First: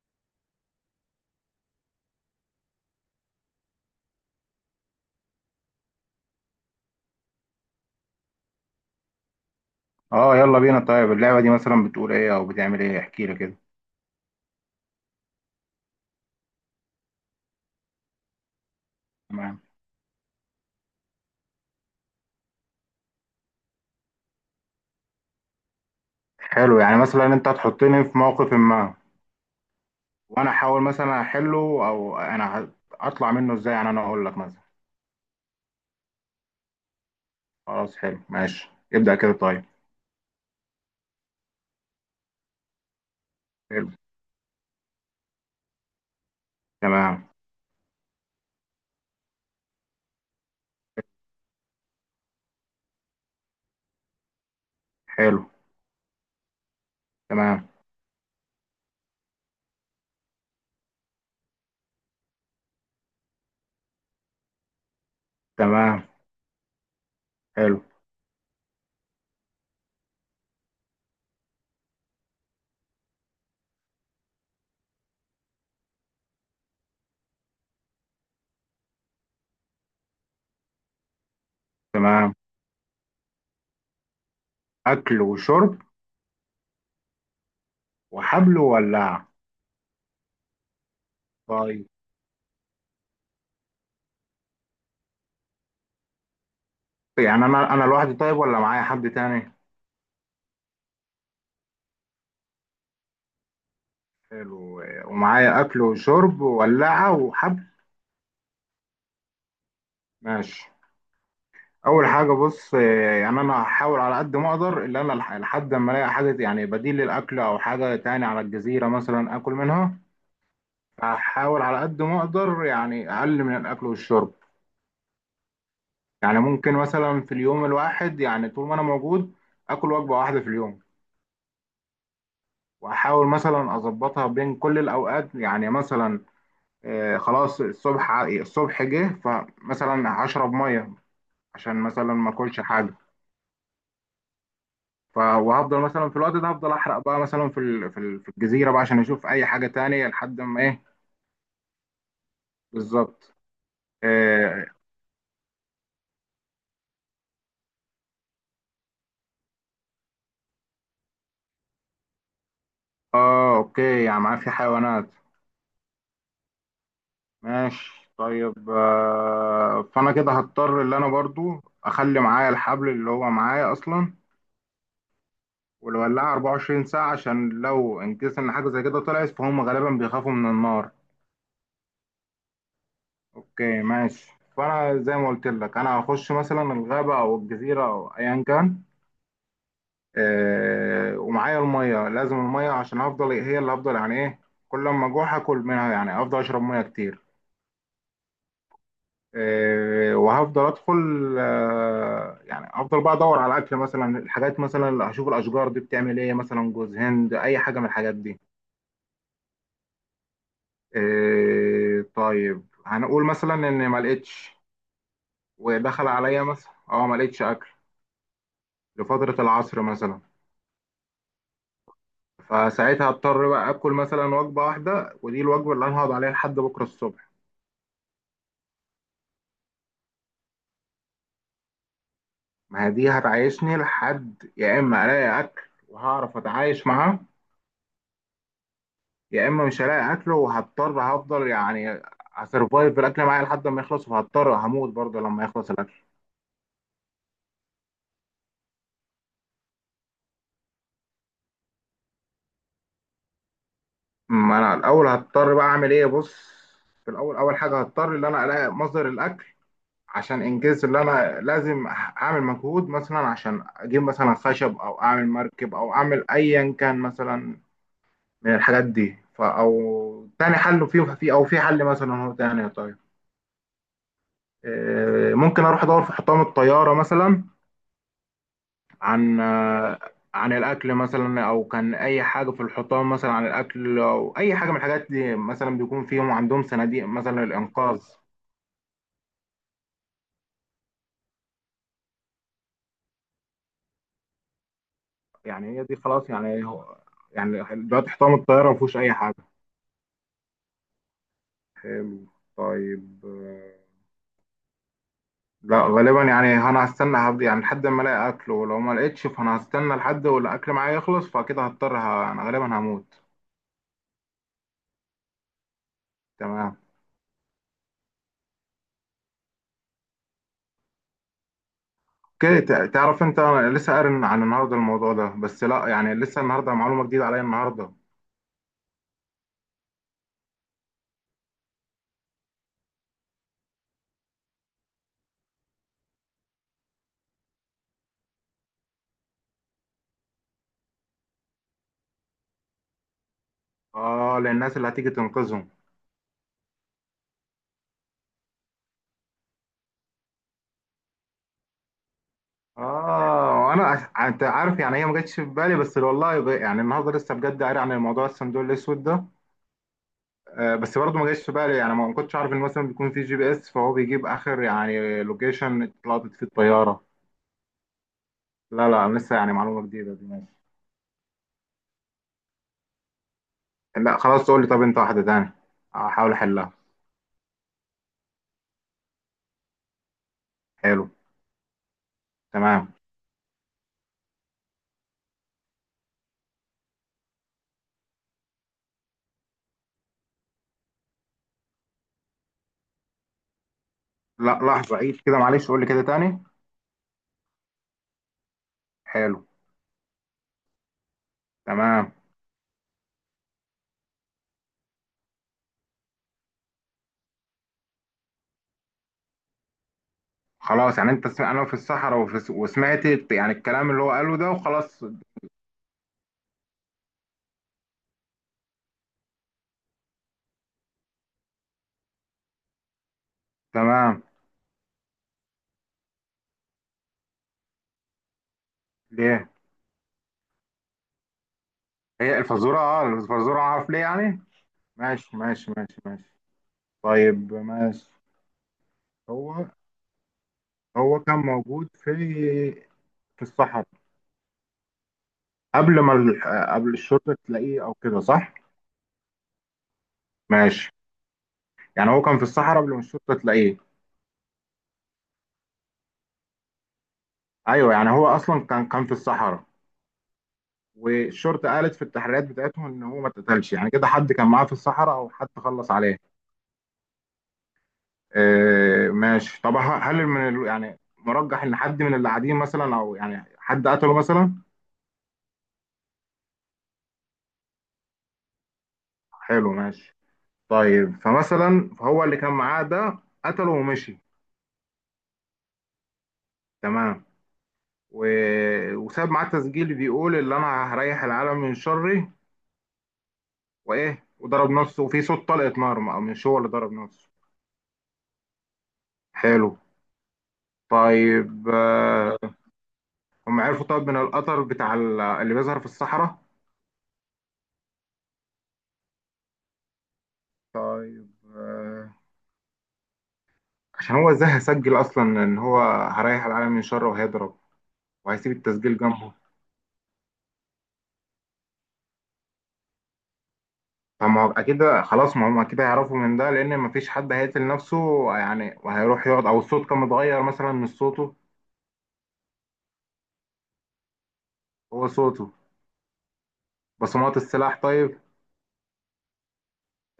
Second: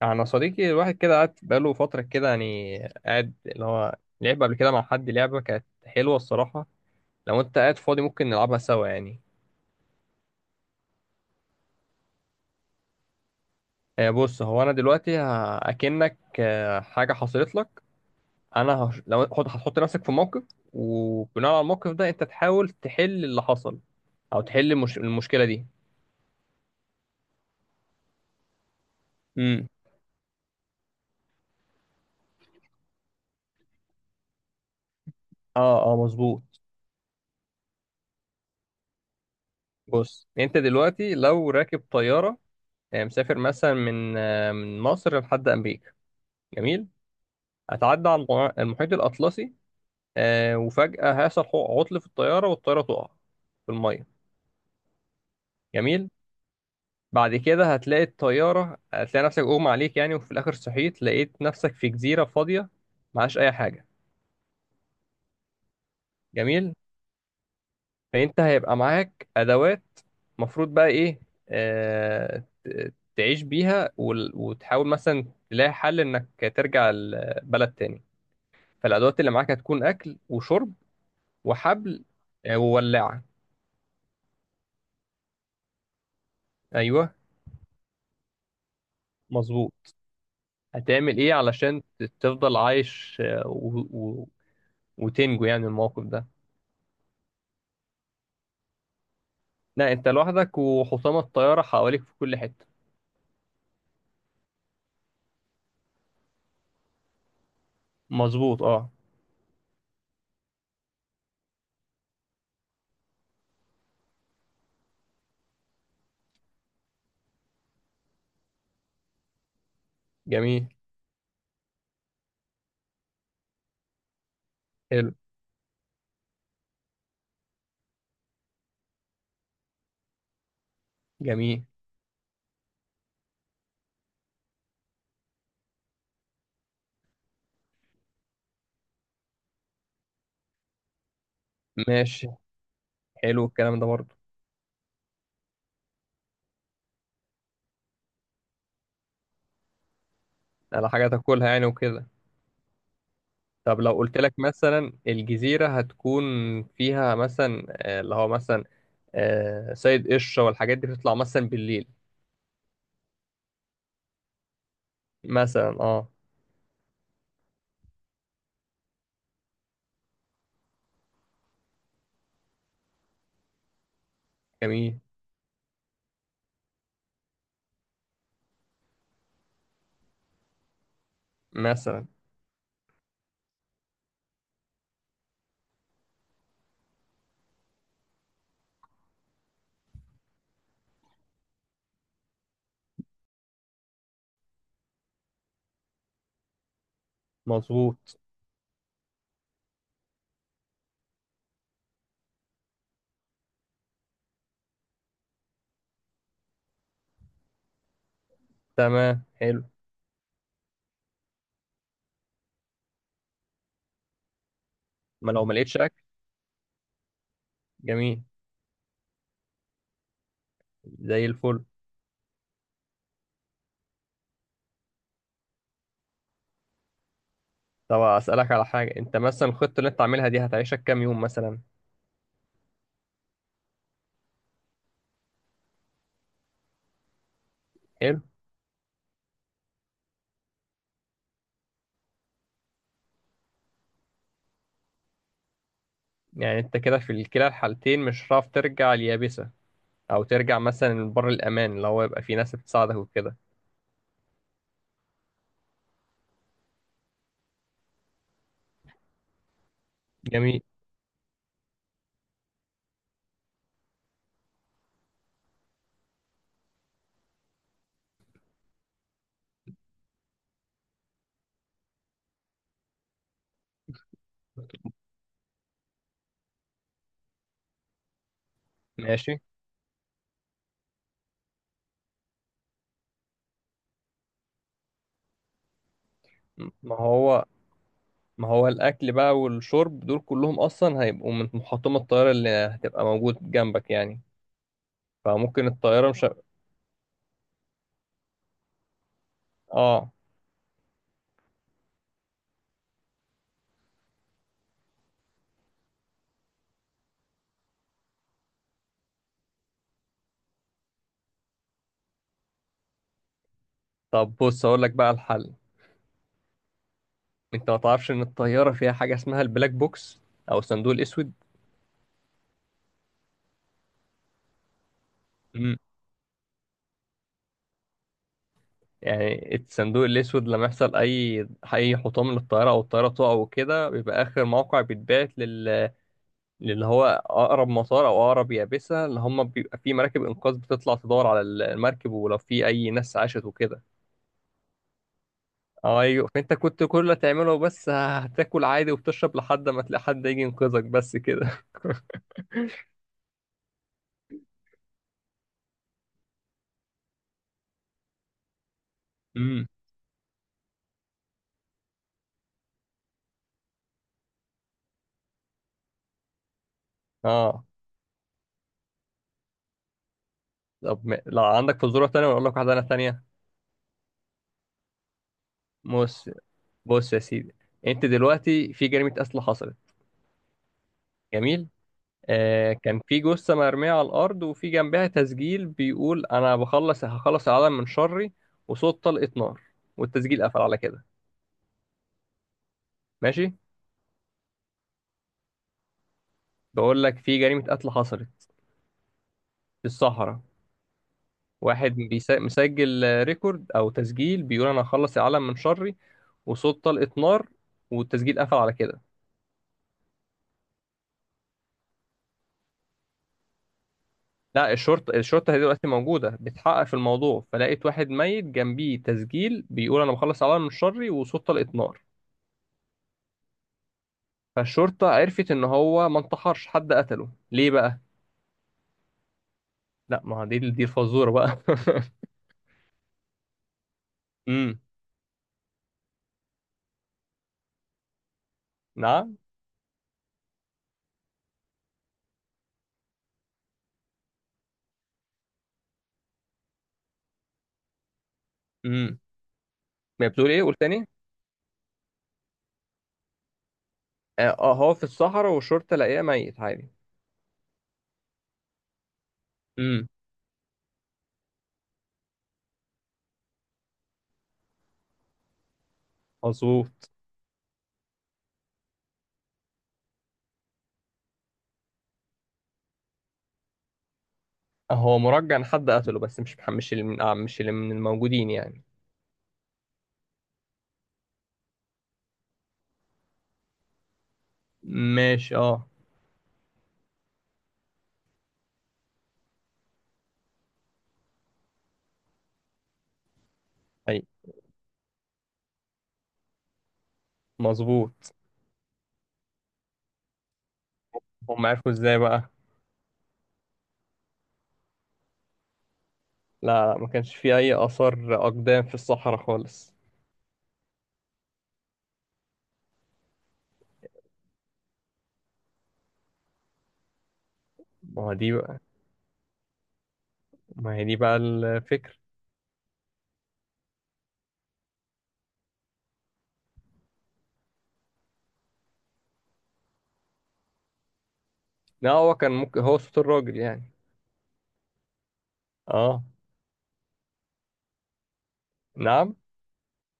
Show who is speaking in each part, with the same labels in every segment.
Speaker 1: يعني انا صديقي الواحد كده قعد بقاله فتره كده يعني قاعد اللي هو لعب قبل كده مع حد لعبه كانت حلوه الصراحه. لو انت قاعد فاضي ممكن نلعبها سوا يعني.
Speaker 2: اه، يلا بينا. طيب اللعبة دي مثلا بتقول ايه او بتعمل ايه؟ احكي لي كده.
Speaker 1: بص، هو انا دلوقتي اكنك حاجه حصلت لك. انا لو هتحط
Speaker 2: تمام.
Speaker 1: هتحط نفسك في موقف، وبناء على الموقف ده انت تحاول تحل اللي حصل، او تحل المشكله دي.
Speaker 2: حلو، يعني مثلا انت هتحطني في موقف ما
Speaker 1: امم.
Speaker 2: وانا احاول مثلا احله، او انا اطلع منه ازاي؟ يعني انا اقول لك مثلا.
Speaker 1: اه اه مظبوط.
Speaker 2: خلاص، حلو ماشي، ابدأ كده طيب.
Speaker 1: بص انت دلوقتي لو راكب طياره، مسافر مثلا
Speaker 2: حلو.
Speaker 1: من مصر لحد امريكا. جميل.
Speaker 2: تمام.
Speaker 1: هتعدي على المحيط الأطلسي، وفجأة هيحصل عطل في الطيارة والطيارة تقع في المية.
Speaker 2: حلو.
Speaker 1: جميل. بعد
Speaker 2: تمام.
Speaker 1: كده هتلاقي الطيارة، هتلاقي نفسك أغمى عليك يعني، وفي الآخر صحيت لقيت نفسك في جزيرة فاضية. معهاش أي حاجة.
Speaker 2: تمام.
Speaker 1: جميل.
Speaker 2: حلو.
Speaker 1: فأنت هيبقى معاك أدوات، مفروض بقى إيه؟ تعيش بيها، وتحاول مثلا تلاقي حل إنك ترجع البلد تاني. فالأدوات اللي معاك هتكون أكل وشرب وحبل،
Speaker 2: تمام.
Speaker 1: وولاعة.
Speaker 2: اكل وشرب
Speaker 1: أيوه
Speaker 2: وحبل وولع؟
Speaker 1: مظبوط. هتعمل ايه علشان
Speaker 2: طيب.
Speaker 1: تفضل عايش، وتنجو يعني من الموقف ده؟
Speaker 2: يعني انا لوحدي، طيب ولا معايا حد تاني؟
Speaker 1: لا، انت لوحدك وحطام الطيارة حواليك في كل حتة.
Speaker 2: حلو، ومعايا اكل وشرب وولعة وحبل.
Speaker 1: مظبوط اه.
Speaker 2: ماشي. اول حاجه بص، يعني انا هحاول على قد ما اقدر، اللي انا لحد ما الاقي حاجه يعني بديل للاكل، او حاجه تاني على الجزيره مثلا اكل منها.
Speaker 1: جميل.
Speaker 2: هحاول على قد ما اقدر يعني اقل من الاكل والشرب.
Speaker 1: حلو.
Speaker 2: يعني ممكن مثلا في اليوم الواحد، يعني طول ما انا موجود، اكل وجبه واحده في اليوم،
Speaker 1: جميل.
Speaker 2: واحاول مثلا اظبطها بين كل الاوقات، يعني مثلا خلاص، الصبح الصبح جه فمثلا هشرب ميه عشان مثلا
Speaker 1: ماشي.
Speaker 2: ما اكلش حاجه.
Speaker 1: حلو الكلام ده برضه.
Speaker 2: وهفضل مثلا في الوقت ده هفضل احرق بقى مثلا في الجزيره بقى عشان اشوف اي حاجه تانية، لحد ما ايه؟
Speaker 1: على حاجة تاكلها يعني وكده.
Speaker 2: بالظبط.
Speaker 1: طب لو قلت لك
Speaker 2: اه،
Speaker 1: مثلا الجزيرة هتكون فيها مثلا، اللي هو مثلا، سيد قشرة والحاجات دي بتطلع مثلا بالليل.
Speaker 2: آه اوكي، يعني معاه في حيوانات.
Speaker 1: مثلا اه.
Speaker 2: ماشي طيب، فانا كده هضطر اللي انا برضو اخلي معايا الحبل اللي هو معايا اصلا،
Speaker 1: جميل.
Speaker 2: والولاعه 24 ساعه، عشان لو ان كيس ان حاجه زي كده طلعت، فهم غالبا بيخافوا من النار.
Speaker 1: مثلا.
Speaker 2: اوكي ماشي. فانا زي ما قلت لك، انا هخش مثلا الغابه او الجزيره او ايا كان، ومعايا الميه، لازم الميه عشان افضل، هي اللي افضل، يعني ايه، كل ما اجوع هاكل منها، يعني افضل اشرب ميه كتير.
Speaker 1: مظبوط.
Speaker 2: وهفضل ادخل، يعني افضل بقى ادور على الاكل مثلا، الحاجات مثلا اللي هشوف الاشجار دي بتعمل ايه، مثلا جوز هند، اي حاجه من الحاجات دي.
Speaker 1: تمام حلو.
Speaker 2: طيب هنقول مثلا ان ما لقيتش،
Speaker 1: ما لو ما لقيتش اكل.
Speaker 2: ودخل عليا مثلا ما لقيتش اكل
Speaker 1: جميل.
Speaker 2: لفتره العصر مثلا.
Speaker 1: زي الفل.
Speaker 2: فساعتها اضطر بقى اكل مثلا وجبه واحده، ودي الوجبه اللي انا هقعد عليها لحد بكره الصبح.
Speaker 1: طب اسالك على حاجه، انت مثلا الخطه اللي انت عاملها دي هتعيشك كام يوم مثلا؟
Speaker 2: ما هي دي هتعيشني لحد يا اما الاقي اكل وهعرف اتعايش معاه،
Speaker 1: حلو.
Speaker 2: يا اما مش هلاقي اكل وهضطر، هفضل يعني هسرفايف بالاكل معايا لحد ما يخلص، وهضطر هموت برضه لما يخلص الاكل.
Speaker 1: يعني انت كده في كلا الحالتين مش هتعرف ترجع اليابسه، او ترجع مثلا بر الامان، اللي هو يبقى في ناس بتساعدك وكده.
Speaker 2: ما انا الاول هضطر بقى اعمل ايه، بص. في الاول اول حاجه هضطر ان انا الاقي مصدر الاكل، عشان
Speaker 1: جميل.
Speaker 2: انجز، اللي انا لازم اعمل مجهود مثلا عشان اجيب مثلا خشب او اعمل مركب او اعمل ايا كان مثلا من الحاجات دي. او تاني حل، فيه، في، او في حل مثلا هو تاني، طيب. ممكن اروح ادور في حطام الطياره مثلا
Speaker 1: ماشي.
Speaker 2: عن آه، عن الاكل مثلا، او كان اي حاجه في الحطام مثلا عن الاكل او اي حاجه من الحاجات دي، مثلا بيكون فيهم عندهم
Speaker 1: ما
Speaker 2: صناديق
Speaker 1: هو
Speaker 2: مثلا للانقاذ.
Speaker 1: ما هو الاكل بقى والشرب دول كلهم اصلا هيبقوا من محطمه الطياره اللي هتبقى موجود جنبك يعني. فممكن
Speaker 2: يعني هي دي
Speaker 1: الطياره مش
Speaker 2: خلاص، يعني هو يعني دلوقتي حطام الطياره ما فيهوش اي حاجه.
Speaker 1: اه.
Speaker 2: حلو. طيب لا، غالبا يعني انا هستنى هبدي يعني لحد ما الاقي اكل، ولو ما لقيتش فانا هستنى لحد والاكل معايا يخلص، فكده هضطر، انا غالبا هموت.
Speaker 1: طب بص اقول لك بقى الحل.
Speaker 2: تمام.
Speaker 1: انت ما تعرفش ان الطياره فيها حاجه اسمها البلاك بوكس، او الصندوق الاسود؟
Speaker 2: اوكي، تعرف انت، انا لسه قارن عن النهارده الموضوع ده، بس لا، يعني لسه النهارده معلومه جديده عليا النهارده.
Speaker 1: يعني الصندوق الأسود لما يحصل أي حطام للطيارة أو الطيارة تقع وكده، بيبقى آخر موقع بيتبعت للي هو أقرب مطار أو أقرب يابسة، اللي هم بيبقى في مراكب إنقاذ بتطلع تدور على المركب ولو في أي ناس عاشت وكده.
Speaker 2: اه، للناس اللي هتيجي تنقذهم.
Speaker 1: أيوة. فأنت كنت كل اللي تعمله بس هتاكل عادي وبتشرب لحد ما تلاقي حد يجي ينقذك بس كده.
Speaker 2: اه، انت عارف، يعني هي ما جاتش في بالي، بس والله، يعني النهارده لسه بجد قاري عن الموضوع، الصندوق الاسود ده.
Speaker 1: امم
Speaker 2: بس برضه ما جاتش في بالي، يعني ما كنتش عارف ان مثلا بيكون في GPS، فهو بيجيب اخر يعني لوكيشن اتلقطت فيه الطياره.
Speaker 1: اه.
Speaker 2: لا لا، لسه يعني معلومه جديده دي، ماشي.
Speaker 1: طب لو عندك فزوره تانية ولا اقول لك واحده انا تانية؟
Speaker 2: لا خلاص، تقول لي، طب انت واحده تاني،
Speaker 1: بص
Speaker 2: احاول احلها.
Speaker 1: بص يا سيدي، انت دلوقتي في جريمه قتل حصلت.
Speaker 2: حلو.
Speaker 1: جميل.
Speaker 2: تمام.
Speaker 1: كان في جثة مرمية على الأرض، وفي جنبها تسجيل بيقول: أنا هخلص العالم من شري، وصوت طلقة نار، والتسجيل قفل على كده. ماشي.
Speaker 2: لا لحظه، عيد كده معلش، قول لي كده تاني.
Speaker 1: بقول لك في جريمة قتل حصلت
Speaker 2: حلو.
Speaker 1: في الصحراء. واحد
Speaker 2: تمام.
Speaker 1: مسجل ريكورد أو تسجيل بيقول: أنا هخلص العالم من شري، وصوت طلقة نار، والتسجيل قفل على كده.
Speaker 2: خلاص، يعني انا في الصحراء، وسمعت يعني الكلام اللي هو قاله ده،
Speaker 1: لا،
Speaker 2: وخلاص.
Speaker 1: الشرطة هي دلوقتي موجودة بتحقق في الموضوع، فلقيت واحد ميت جنبيه تسجيل بيقول أنا بخلص العالم من شري وصوت طلقة نار.
Speaker 2: تمام.
Speaker 1: فالشرطة عرفت إن هو ما انتحرش، حد قتله. ليه بقى؟
Speaker 2: ليه؟
Speaker 1: لا، ما هو دي الفزورة بقى.
Speaker 2: هي الفزوره، اه الفزوره اعرف ليه يعني.
Speaker 1: امم.
Speaker 2: ماشي ماشي ماشي ماشي. طيب ماشي.
Speaker 1: نعم.
Speaker 2: هو هو كان موجود في الصحراء، قبل ما ال... قبل الشرطه تلاقيه، او كده، صح؟
Speaker 1: امم. ما بتقول إيه؟ قول
Speaker 2: ماشي،
Speaker 1: تاني؟
Speaker 2: يعني هو كان في الصحراء قبل ما الشرطه تلاقيه.
Speaker 1: هو في الصحراء والشرطة لاقيه ميت عادي.
Speaker 2: ايوه، يعني هو اصلا كان في الصحراء.
Speaker 1: امم.
Speaker 2: والشرطه قالت في التحريات بتاعتهم ان هو ما اتقتلش، يعني كده حد كان معاه في الصحراء او حد خلص عليه.
Speaker 1: مظبوط.
Speaker 2: آه ماشي. طب هل يعني مرجح ان حد من اللي قاعدين مثلا، او يعني حد قتله مثلا؟
Speaker 1: هو مرجع إن حد قتله، بس مش اللي من مش اللي من الموجودين يعني.
Speaker 2: حلو ماشي. طيب فمثلا، فهو اللي كان معاه ده قتله ومشي.
Speaker 1: ماشي اه.
Speaker 2: تمام. و... وساب معاه تسجيل بيقول اللي انا هريح العالم من شره،
Speaker 1: أي.
Speaker 2: وايه، وضرب نفسه وفي صوت طلقة نار، مش هو اللي ضرب نفسه.
Speaker 1: مظبوط.
Speaker 2: حلو.
Speaker 1: هم
Speaker 2: طيب
Speaker 1: عرفوا إزاي بقى؟
Speaker 2: هم عرفوا، طب من القطر بتاع اللي بيظهر في الصحراء.
Speaker 1: لا لا، ما كانش في أي آثار أقدام في الصحراء خالص.
Speaker 2: طيب عشان هو ازاي هيسجل اصلا ان هو هريح العالم من شره وهيضرب،
Speaker 1: ما هو
Speaker 2: وهيسيب
Speaker 1: دي بقى.
Speaker 2: التسجيل جنبه؟
Speaker 1: ما هي دي بقى الفكرة.
Speaker 2: فما هو اكيد، خلاص ما هم اكيد هيعرفوا من ده، لان ما فيش حد هيقتل نفسه يعني وهيروح يقعد، او الصوت كان متغير مثلا من صوته.
Speaker 1: لا، هو كان ممكن هو صوت الراجل يعني.
Speaker 2: هو صوته.
Speaker 1: اه.
Speaker 2: بصمات السلاح؟ طيب،
Speaker 1: نعم.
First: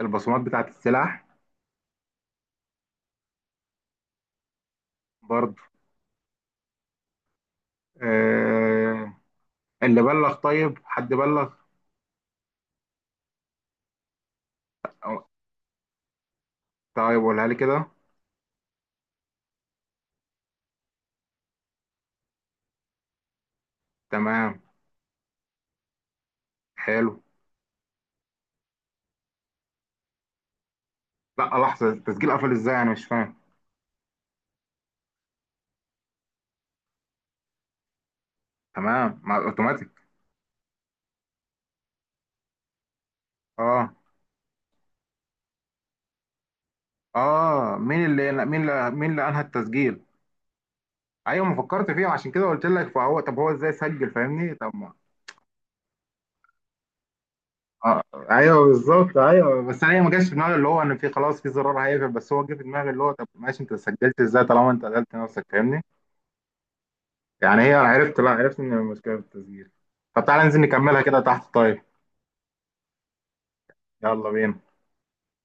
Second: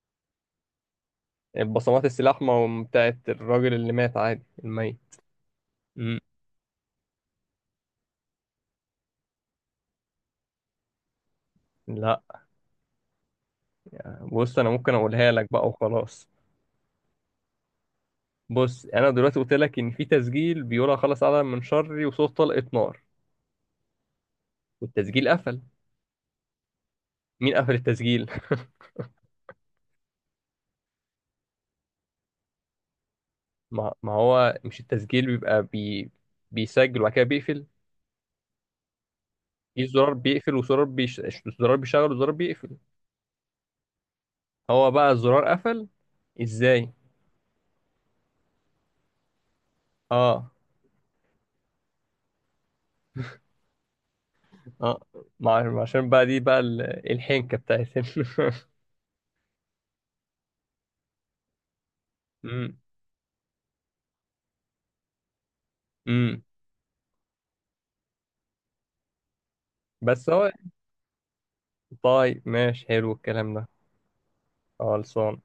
Speaker 2: البصمات بتاعت السلاح؟
Speaker 1: البصمات السلاح ما هم بتاعت الراجل اللي مات عادي الميت.
Speaker 2: برضه.
Speaker 1: مم.
Speaker 2: آه اللي بلغ؟ طيب حد بلغ؟
Speaker 1: لا، بص انا ممكن
Speaker 2: أو-
Speaker 1: اقولها لك بقى وخلاص.
Speaker 2: طيب قولها لي كده.
Speaker 1: بص، انا دلوقتي قلت لك ان في تسجيل بيقول خلاص على من شري، وصوت طلقة نار،
Speaker 2: تمام.
Speaker 1: والتسجيل قفل.
Speaker 2: حلو.
Speaker 1: مين قفل التسجيل؟
Speaker 2: لا لحظة، التسجيل قفل ازاي؟ انا مش فاهم.
Speaker 1: ما هو مش التسجيل بيبقى بيسجل وبعد كده بيقفل.
Speaker 2: تمام، مع
Speaker 1: في
Speaker 2: اوتوماتيك.
Speaker 1: زرار بيقفل وزرار زرار بيشغل وزرار بيقفل.
Speaker 2: اه،
Speaker 1: هو بقى الزرار قفل ازاي؟
Speaker 2: اه مين اللي، مين اللي انهى التسجيل؟
Speaker 1: اه
Speaker 2: ايوه، ما فكرت فيها، عشان كده قلت لك. فهو طب هو ازاي سجل فاهمني؟ طب ما،
Speaker 1: اه عشان بقى دي بقى الحنكة بتاعت
Speaker 2: آه ايوه بالظبط، ايوه. بس انا ما جاش في دماغي اللي هو ان في، خلاص، في زرار هيقفل، بس هو جه في
Speaker 1: مم.
Speaker 2: دماغي اللي هو طب ماشي، انت سجلت ازاي طالما انت قتلت نفسك، فاهمني.
Speaker 1: امم.
Speaker 2: يعني هي عرفت، لا عرفت ان المشكله في التسجيل. طب
Speaker 1: بس
Speaker 2: تعالى
Speaker 1: هو
Speaker 2: ننزل نكملها كده تحت، طيب.
Speaker 1: طيب ماشي. حلو الكلام ده.
Speaker 2: يلا بينا.
Speaker 1: خلصان.